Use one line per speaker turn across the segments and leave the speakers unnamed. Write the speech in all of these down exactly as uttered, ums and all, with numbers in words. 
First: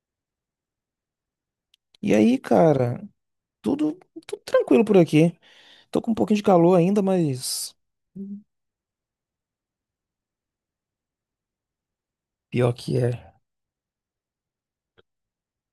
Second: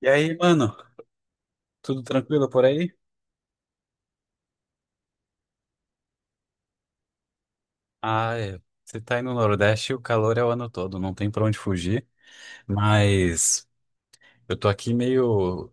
E aí, mano, tudo
E aí,
tranquilo por aí?
cara, tudo, tudo tranquilo por aqui. Tô com um pouquinho de calor ainda, mas
Ah, é. Você tá aí no Nordeste, o calor é o ano todo, não tem pra onde fugir.
pior que é.
Mas eu tô aqui meio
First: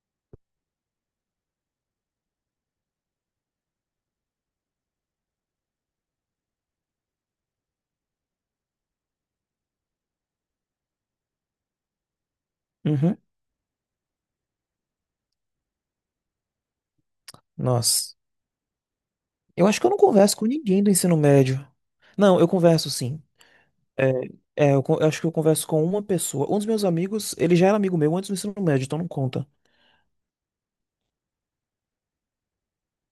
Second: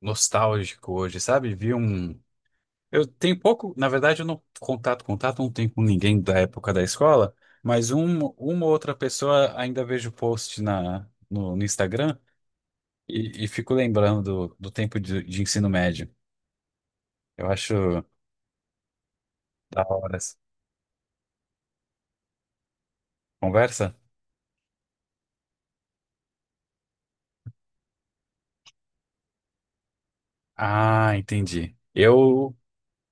nostálgico hoje, sabe? Vi um. Eu tenho pouco, na verdade, eu não contato, contato não tenho com ninguém da época da escola, mas um, uma ou outra pessoa ainda vejo post na, no, no Instagram
Uhum.
e, e fico lembrando do, do tempo de, de ensino médio. Eu acho
Nossa. Eu acho
da
que eu não
hora essa
converso com ninguém do ensino médio. Não, eu converso sim.
conversa.
É, é, eu, con- eu acho que eu converso com uma pessoa. Um dos meus amigos, ele já era amigo meu antes do ensino médio, então não conta.
Ah, entendi. Eu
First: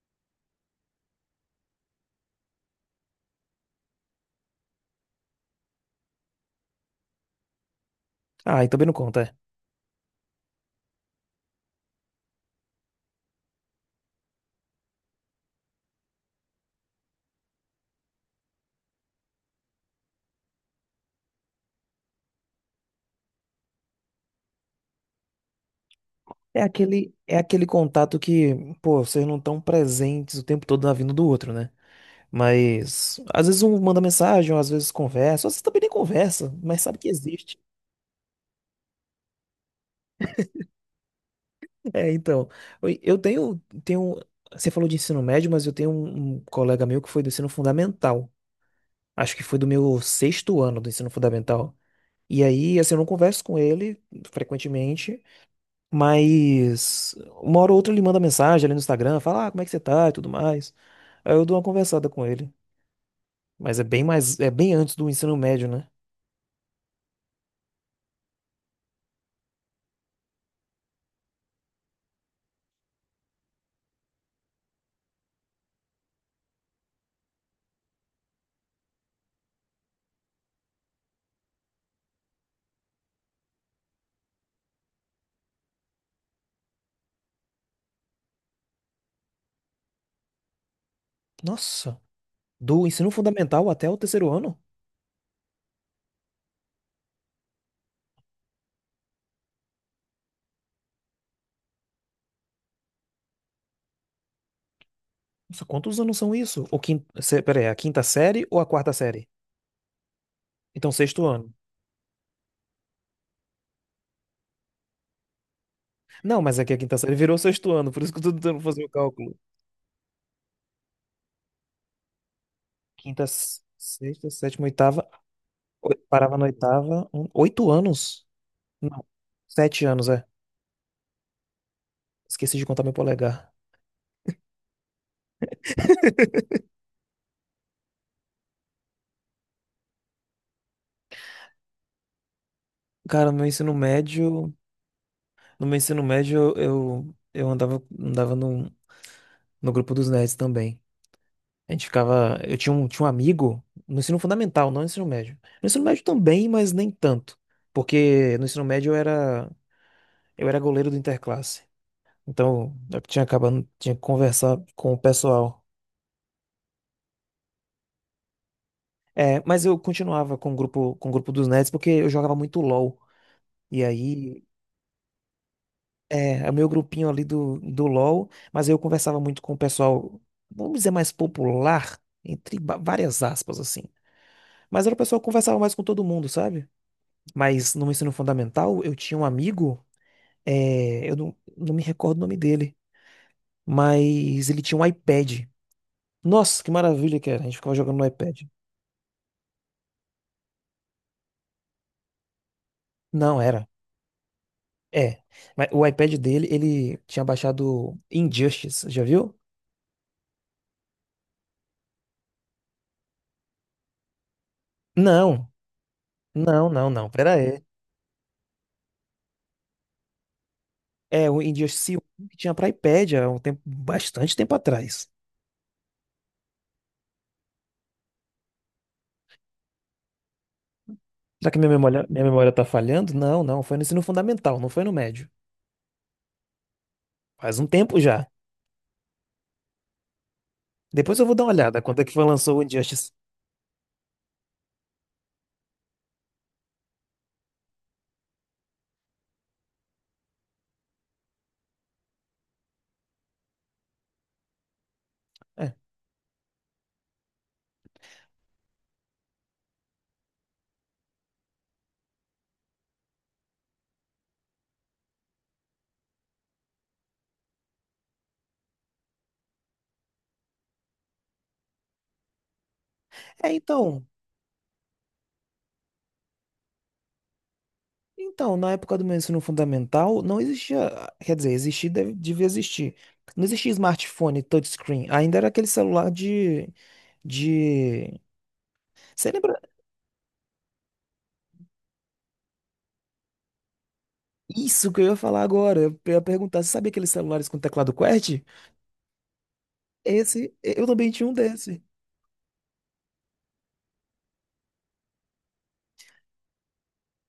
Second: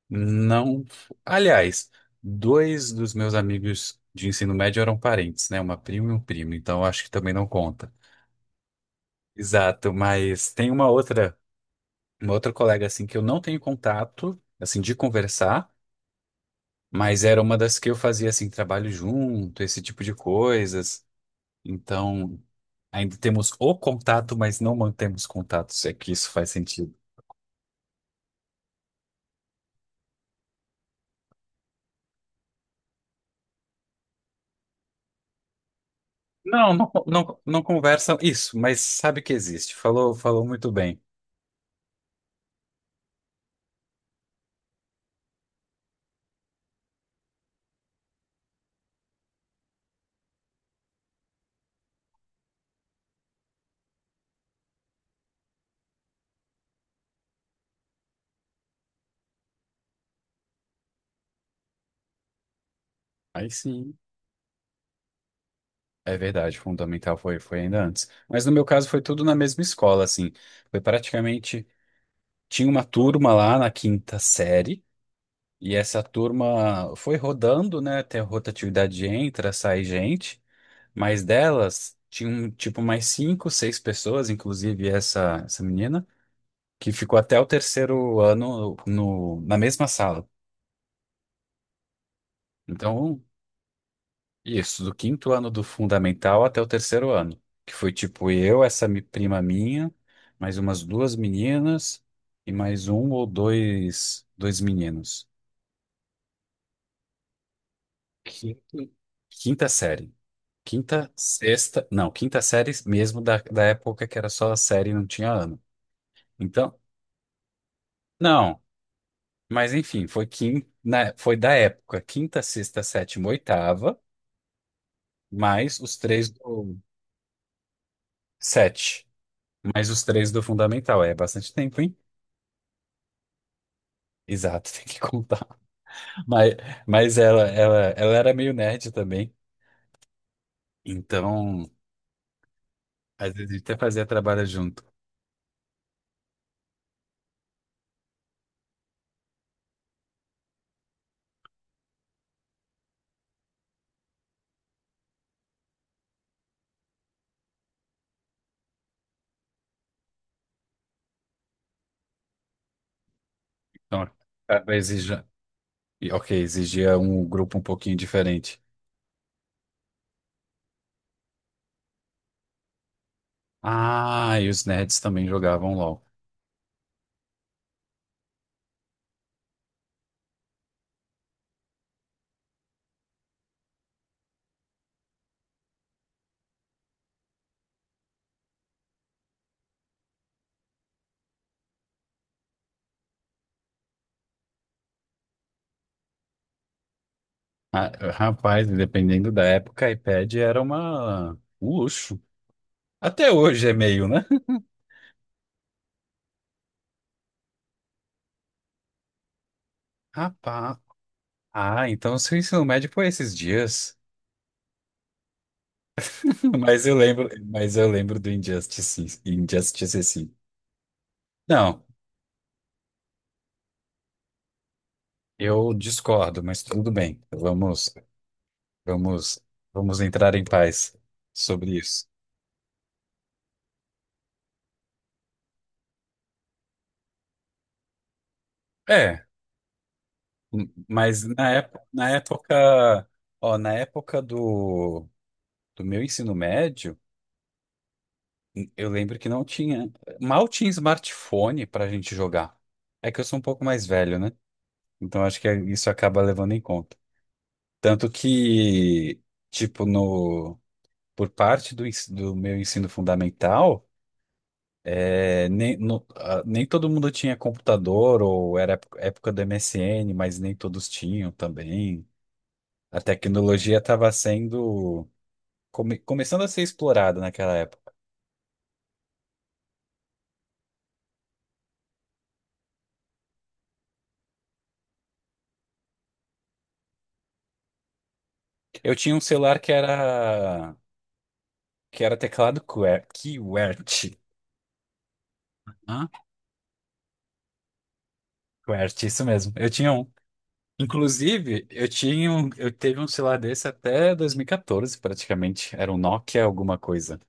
Não. Aliás, dois dos meus amigos de ensino médio eram parentes, né? Uma prima e um primo, então acho que também não conta.
Ah, e também não conta. É.
Exato, mas tem uma outra, uma outra, colega assim, que eu não tenho contato, assim, de conversar, mas era uma das que eu fazia assim trabalho junto, esse tipo de coisas. Então, ainda temos o contato, mas não mantemos contato, se é que isso faz
É
sentido.
aquele, é aquele contato que, pô, vocês não estão presentes o tempo todo na vida um do outro, né? Mas às vezes um manda mensagem, ou às vezes conversa, ou às vezes também nem conversa,
Não,
mas
não,
sabe que
não,
existe.
não conversam isso, mas sabe que existe. Falou, falou muito bem.
É, então, eu eu tenho, tenho, você falou de ensino médio, mas eu tenho um, um colega meu que foi do ensino fundamental. Acho que foi do meu sexto ano do ensino fundamental. E aí, assim, eu não converso com ele frequentemente, mas uma hora ou outra ele manda mensagem ali no Instagram, fala, ah, como é que você tá e tudo mais. Aí eu dou uma conversada com ele.
Aí
Mas é
sim.
bem mais, é bem antes do ensino médio, né?
É verdade, fundamental foi, foi ainda antes. Mas no meu caso foi tudo na mesma escola, assim. Foi praticamente. Tinha uma turma lá na quinta série, e essa turma foi rodando, né? Tem a rotatividade de entra, sai gente, mas delas tinham tipo mais cinco, seis pessoas, inclusive essa, essa menina, que ficou até o terceiro ano no, na mesma sala.
Nossa, do ensino
Então
fundamental até o terceiro ano?
Isso, do quinto ano do fundamental até o terceiro ano, que foi tipo eu, essa mi- prima minha, mais umas duas meninas e mais um ou dois, dois meninos.
Nossa, quantos anos são isso? O quinto, peraí, a quinta série ou a
Quinto-
quarta série?
Quinta série.
Então,
Quinta,
sexto ano.
sexta, não, quinta série mesmo da, da época que era só a série e não tinha ano.
Não, mas é que a
Então,
quinta série virou sexto ano, por isso que eu tô tentando
não,
fazer o cálculo.
mas enfim, foi quin, na- foi da época, quinta, sexta,
Quinta,
sétima,
s-
oitava,
sexta, sétima, oitava.
mais
oi-
os três
Parava na
do
oitava. Um- oito anos? Não,
sete,
sete
mais os
anos, é.
três do fundamental. É bastante tempo, hein?
Esqueci de contar meu polegar.
Exato, tem que contar. Mas, mas ela, ela, ela era meio nerd também, então
Cara,
às
no meu
vezes a gente
ensino
até fazia trabalho
médio.
junto.
No meu ensino médio, eu, eu andava, andava num. No grupo dos nerds também. A gente ficava. Eu tinha um, tinha um amigo no ensino fundamental, não no ensino médio. No ensino médio também, mas nem tanto. Porque no ensino médio eu era, eu era goleiro do interclasse. Então eu tinha acabando, tinha
Então,
que conversar
acaba
com o
exigia,
pessoal.
e, ok, exigia um grupo um pouquinho diferente.
É, mas eu continuava com o grupo, com o grupo dos nerds porque eu jogava muito LOL. E
Ah,
aí,
e os nerds também jogavam LOL.
é, é o meu grupinho ali do, do LOL, mas eu conversava muito com o pessoal, vamos dizer, mais popular, entre ba- várias aspas, assim. Mas era o pessoal que conversava mais com todo mundo, sabe? Mas no ensino fundamental, eu tinha um amigo, é, eu não, não me recordo o nome dele, mas ele tinha um iPad. Nossa, que maravilha que era. A gente ficava
Ah,
jogando no iPad.
rapaz, dependendo da época, iPad era uma um luxo. Até
Não
hoje
era.
é meio, né?
É. Mas o iPad dele, ele tinha baixado Injustice, já viu?
Rapaz, ah, então o seu ensino médio foi esses dias.
Não, não,
Mas
não,
eu
não.
lembro,
Pera aí.
mas eu lembro do Injustice, Injustice, sim.
É, o
Não.
Injustice um que tinha para iPad há um tempo, bastante tempo atrás.
Eu discordo, mas tudo bem. Vamos, vamos, vamos entrar em paz
Será que minha
sobre
memória,
isso.
minha memória tá falhando? Não, não. Foi no ensino fundamental, não foi no médio. Faz um tempo já.
É, m-
Depois
mas
eu vou dar
na
uma
época,
olhada quando é
na
que foi lançou o
época,
Injustice.
ó, na época do, do meu ensino médio, n- eu lembro que não tinha, mal tinha smartphone para a gente jogar. É que eu sou um pouco mais velho, né? Então acho que é,
É.
isso acaba levando em conta. Tanto que, tipo, no, por parte do ens- do meu ensino fundamental. É, nem, no- ah, nem todo mundo tinha computador, ou era época, época do M S N, mas nem todos tinham também. A
É,
tecnologia
então,
estava sendo, come- começando a ser explorada naquela época.
então, na época do meu ensino fundamental, não existia, quer dizer, existia, deve, devia existir. Não existia smartphone touchscreen, ainda era aquele celular de, de...
Eu tinha um
Você
celular
lembra?
que era, que era teclado QWER- QWERTY.
Isso que eu ia falar agora, eu
Hã?
ia perguntar, você sabia aqueles celulares com teclado QWERTY?
QWERTY, isso mesmo. Eu tinha um.
Esse, eu também tinha um
Inclusive,
desse.
eu tinha um, eu teve um celular desse até dois mil e quatorze, praticamente. Era um Nokia alguma coisa.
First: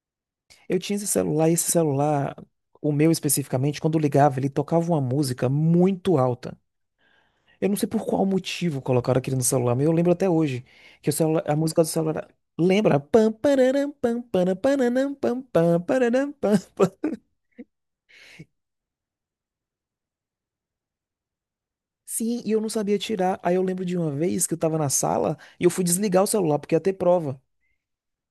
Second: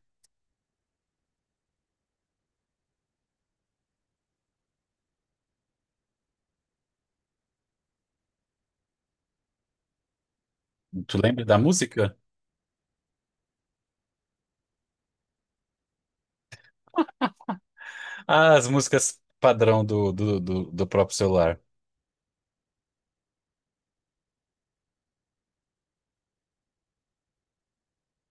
Eu tinha esse celular, e esse celular, o meu especificamente, quando ligava, ele tocava uma música muito alta. Eu não sei por qual motivo colocaram aquilo no celular, mas eu lembro até hoje que o
Tu
celular,
lembra da
a música do
música?
celular era- lembra? Pam, pararam, pam, para, pararam, pam, pam, pararam, pam, pam.
Ah, as músicas padrão do, do, do, do próprio celular.
Sim, e eu não sabia tirar. Aí eu lembro de uma vez que eu tava na sala e eu fui desligar o celular porque ia ter prova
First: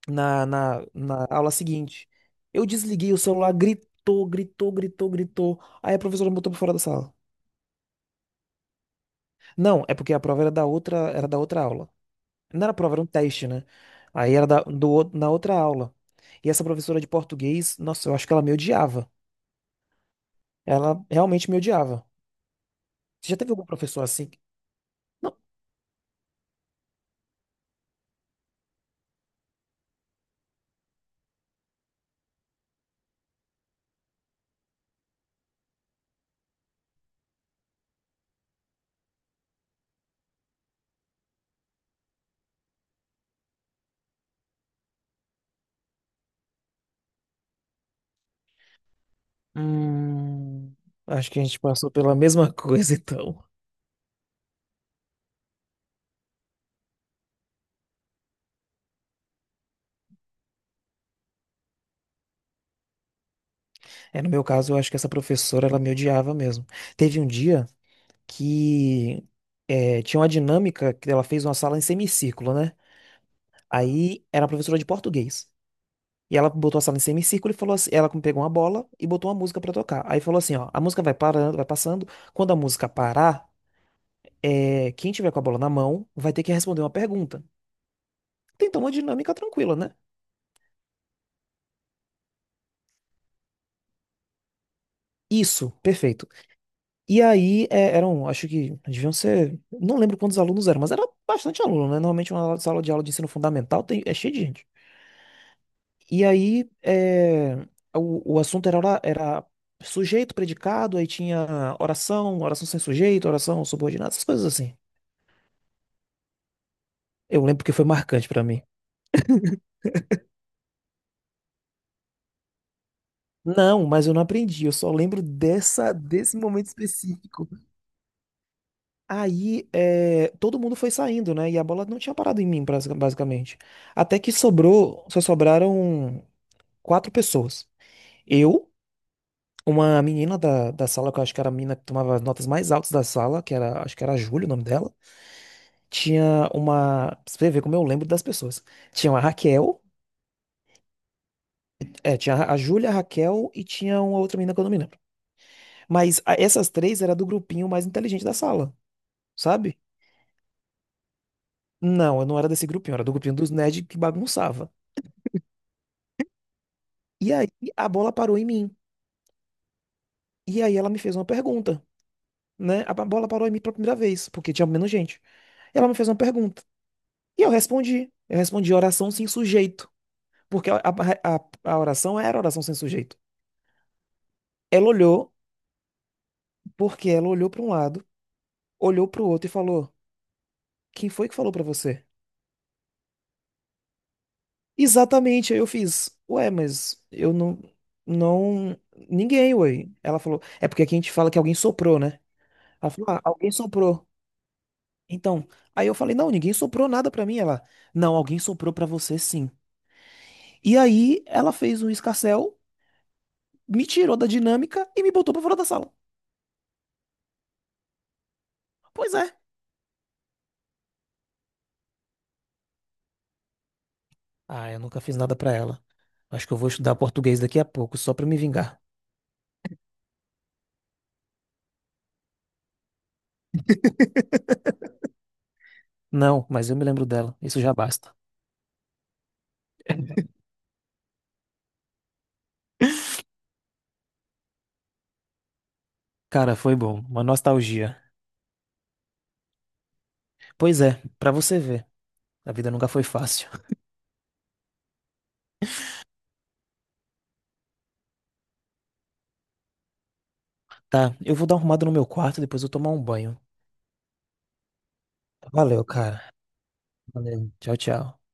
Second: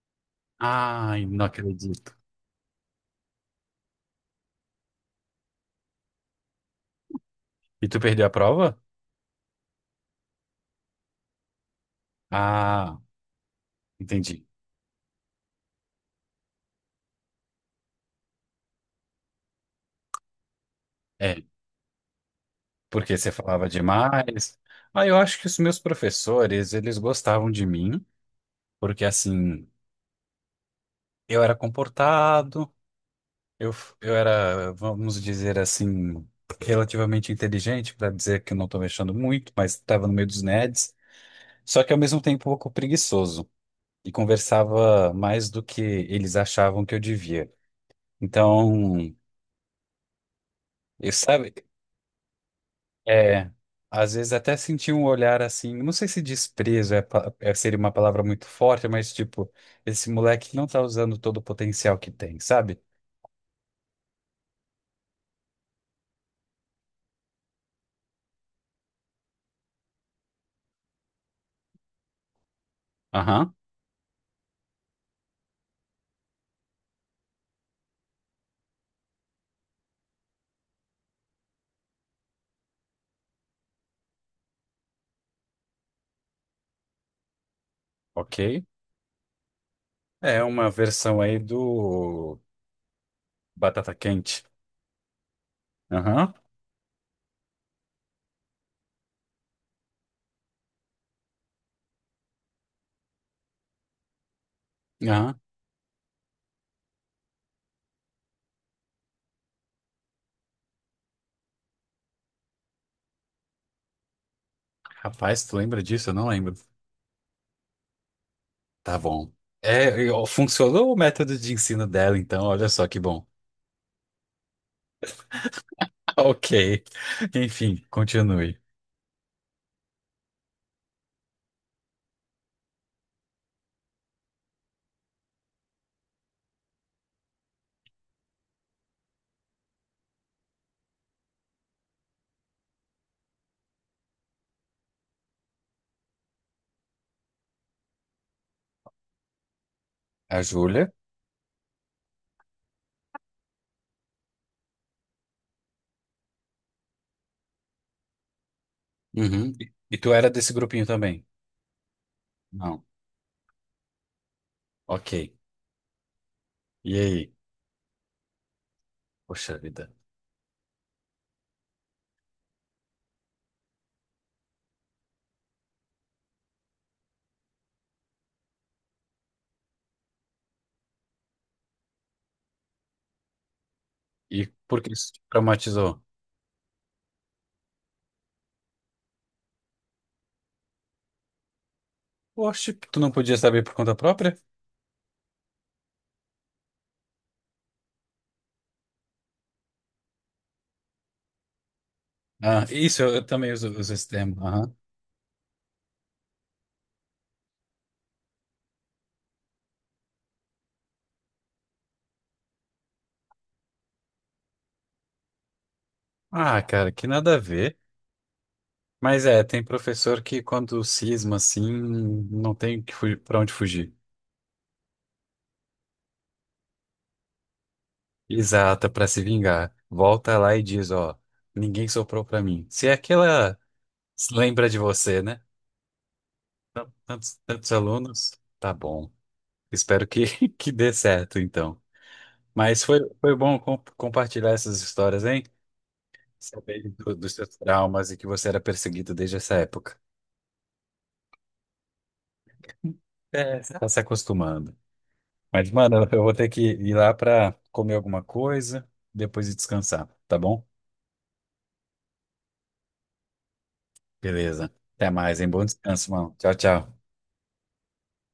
na, na, na
Ai, não
aula seguinte.
acredito.
Eu desliguei o celular, gritou, gritou, gritou, gritou. Aí a professora me botou pra fora da sala.
E tu perdeu a prova?
Não, é porque a prova era da outra, era da outra aula. Não era prova,
Ah,
era um teste, né? Aí
entendi.
era da, do, outro- na outra aula. E essa professora de português, nossa, eu acho que ela me odiava. Ela
É,
realmente me odiava.
porque
Você
você
já teve algum
falava
professor assim?
demais. Ah, eu
Não.
acho que os meus professores, eles gostavam de mim, porque assim, eu era comportado, eu, eu era, vamos dizer assim, relativamente inteligente, para dizer que eu não estou mexendo muito, mas estava no meio dos nerds, só que ao mesmo tempo um pouco preguiçoso. E conversava mais do que eles achavam que eu devia. Então,
Hum,
eu
acho que a
sabe,
gente passou pela mesma coisa, então.
é, às vezes até senti um olhar assim, não sei se desprezo é, pa- é- seria uma palavra muito forte, mas tipo, esse moleque não tá usando todo o potencial que tem, sabe?
É, no meu caso, eu acho que essa professora, ela me odiava mesmo. Teve um dia que é, tinha uma dinâmica que ela fez uma sala em semicírculo, né?
Aham,
Aí era a professora de português. E ela botou a sala em semicírculo e falou assim, ela pegou uma bola e botou uma música pra tocar. Aí falou assim, ó, a música vai parando, vai passando. Quando a música parar, é, quem tiver com a bola na mão vai ter que responder uma pergunta.
ok.
Tentou uma dinâmica tranquila, né?
É uma versão aí do Batata Quente.
Isso, perfeito.
Aham,
E aí é, eram, acho que deviam ser, não lembro quantos alunos eram, mas era bastante aluno, né? Normalmente uma sala de aula de ensino fundamental tem, é cheio de gente.
aham.
E aí, é, o, o assunto era, ora- era sujeito, predicado, aí tinha oração, oração sem sujeito, oração subordinada, essas coisas assim.
Rapaz, tu lembra disso? Eu não lembro.
Eu lembro que foi marcante pra mim.
Tá bom. É, eu- funcionou o método de ensino dela, então, olha só que bom.
Não, mas eu não aprendi, eu só lembro dessa, desse
Ok.
momento específico.
Enfim, continue.
Aí, é, todo mundo foi saindo, né? E a bola não tinha parado em mim, basic- basicamente. Até que sobrou, só sobraram quatro pessoas. Eu. Uma menina da, da sala, que eu acho que era a menina que tomava as notas mais altas da sala, que era, acho que era a Júlia o nome dela, tinha uma. Pra você vê como eu lembro das pessoas. Tinha uma Raquel,
A Júlia.
é, tinha a Júlia, a Raquel e tinha uma outra menina que eu não me lembro. Mas a- essas três era do grupinho mais inteligente da sala,
Uhum. E
sabe?
e tu era desse grupinho também?
Não, eu não era desse
Não.
grupinho, eu era do grupinho dos nerds que bagunçava.
Ok. E
E
aí?
aí a bola parou em mim.
Poxa vida.
E aí ela me fez uma pergunta, né? A bola parou em mim pela primeira vez, porque tinha menos gente. Ela me fez uma pergunta. E eu respondi. Eu respondi oração sem sujeito. Porque a, a, a- a oração era oração sem sujeito.
E por
Ela
que isso te
olhou,
traumatizou?
porque ela olhou para um lado, olhou para o outro e falou: Quem foi que falou para você?
Oxe, tu não podia saber por conta própria?
Exatamente, aí eu fiz. Ué, mas eu não. Não. Ninguém, ué. Ela falou: É porque aqui a gente fala que alguém soprou, né?
Ah,
Ela
isso,
falou:
eu,
Ah,
eu
alguém
também uso, uso
soprou.
esse termo. Aham.
Então. Aí eu falei: Não, ninguém soprou nada para mim. Ela: Não, alguém soprou para você sim. E aí ela fez um escarcéu, me tirou da dinâmica e me botou para fora da sala.
Ah, cara, que nada a ver.
Pois
Mas
é.
é, tem professor que, quando cisma assim, não tem que fu- pra onde fugir.
Ah, eu nunca fiz nada pra ela. Acho que eu vou estudar português daqui a pouco, só pra me vingar.
Exata, pra se vingar. Volta lá e diz, ó, ninguém soprou pra mim. Se é aquela, se lembra de você, né?
Não, mas eu me lembro dela.
Tantos,
Isso
tantos
já basta.
alunos, tá bom. Espero que, que dê certo, então. Mas foi, foi bom com- compartilhar essas histórias, hein?
Cara, foi
Saber
bom.
do-
Uma
dos seus
nostalgia.
traumas e que você era perseguido desde essa época.
Pois é, pra você ver. A vida nunca foi fácil.
É, você tá se acostumando. Mas, mano, eu vou ter que ir lá pra comer alguma coisa, depois ir descansar, tá bom?
Tá, eu vou dar uma arrumada no meu quarto, depois eu tomar um banho.
Beleza. Até mais, hein? Bom
Valeu,
descanso,
cara.
mano. Tchau, tchau.
Valeu. Tchau, tchau.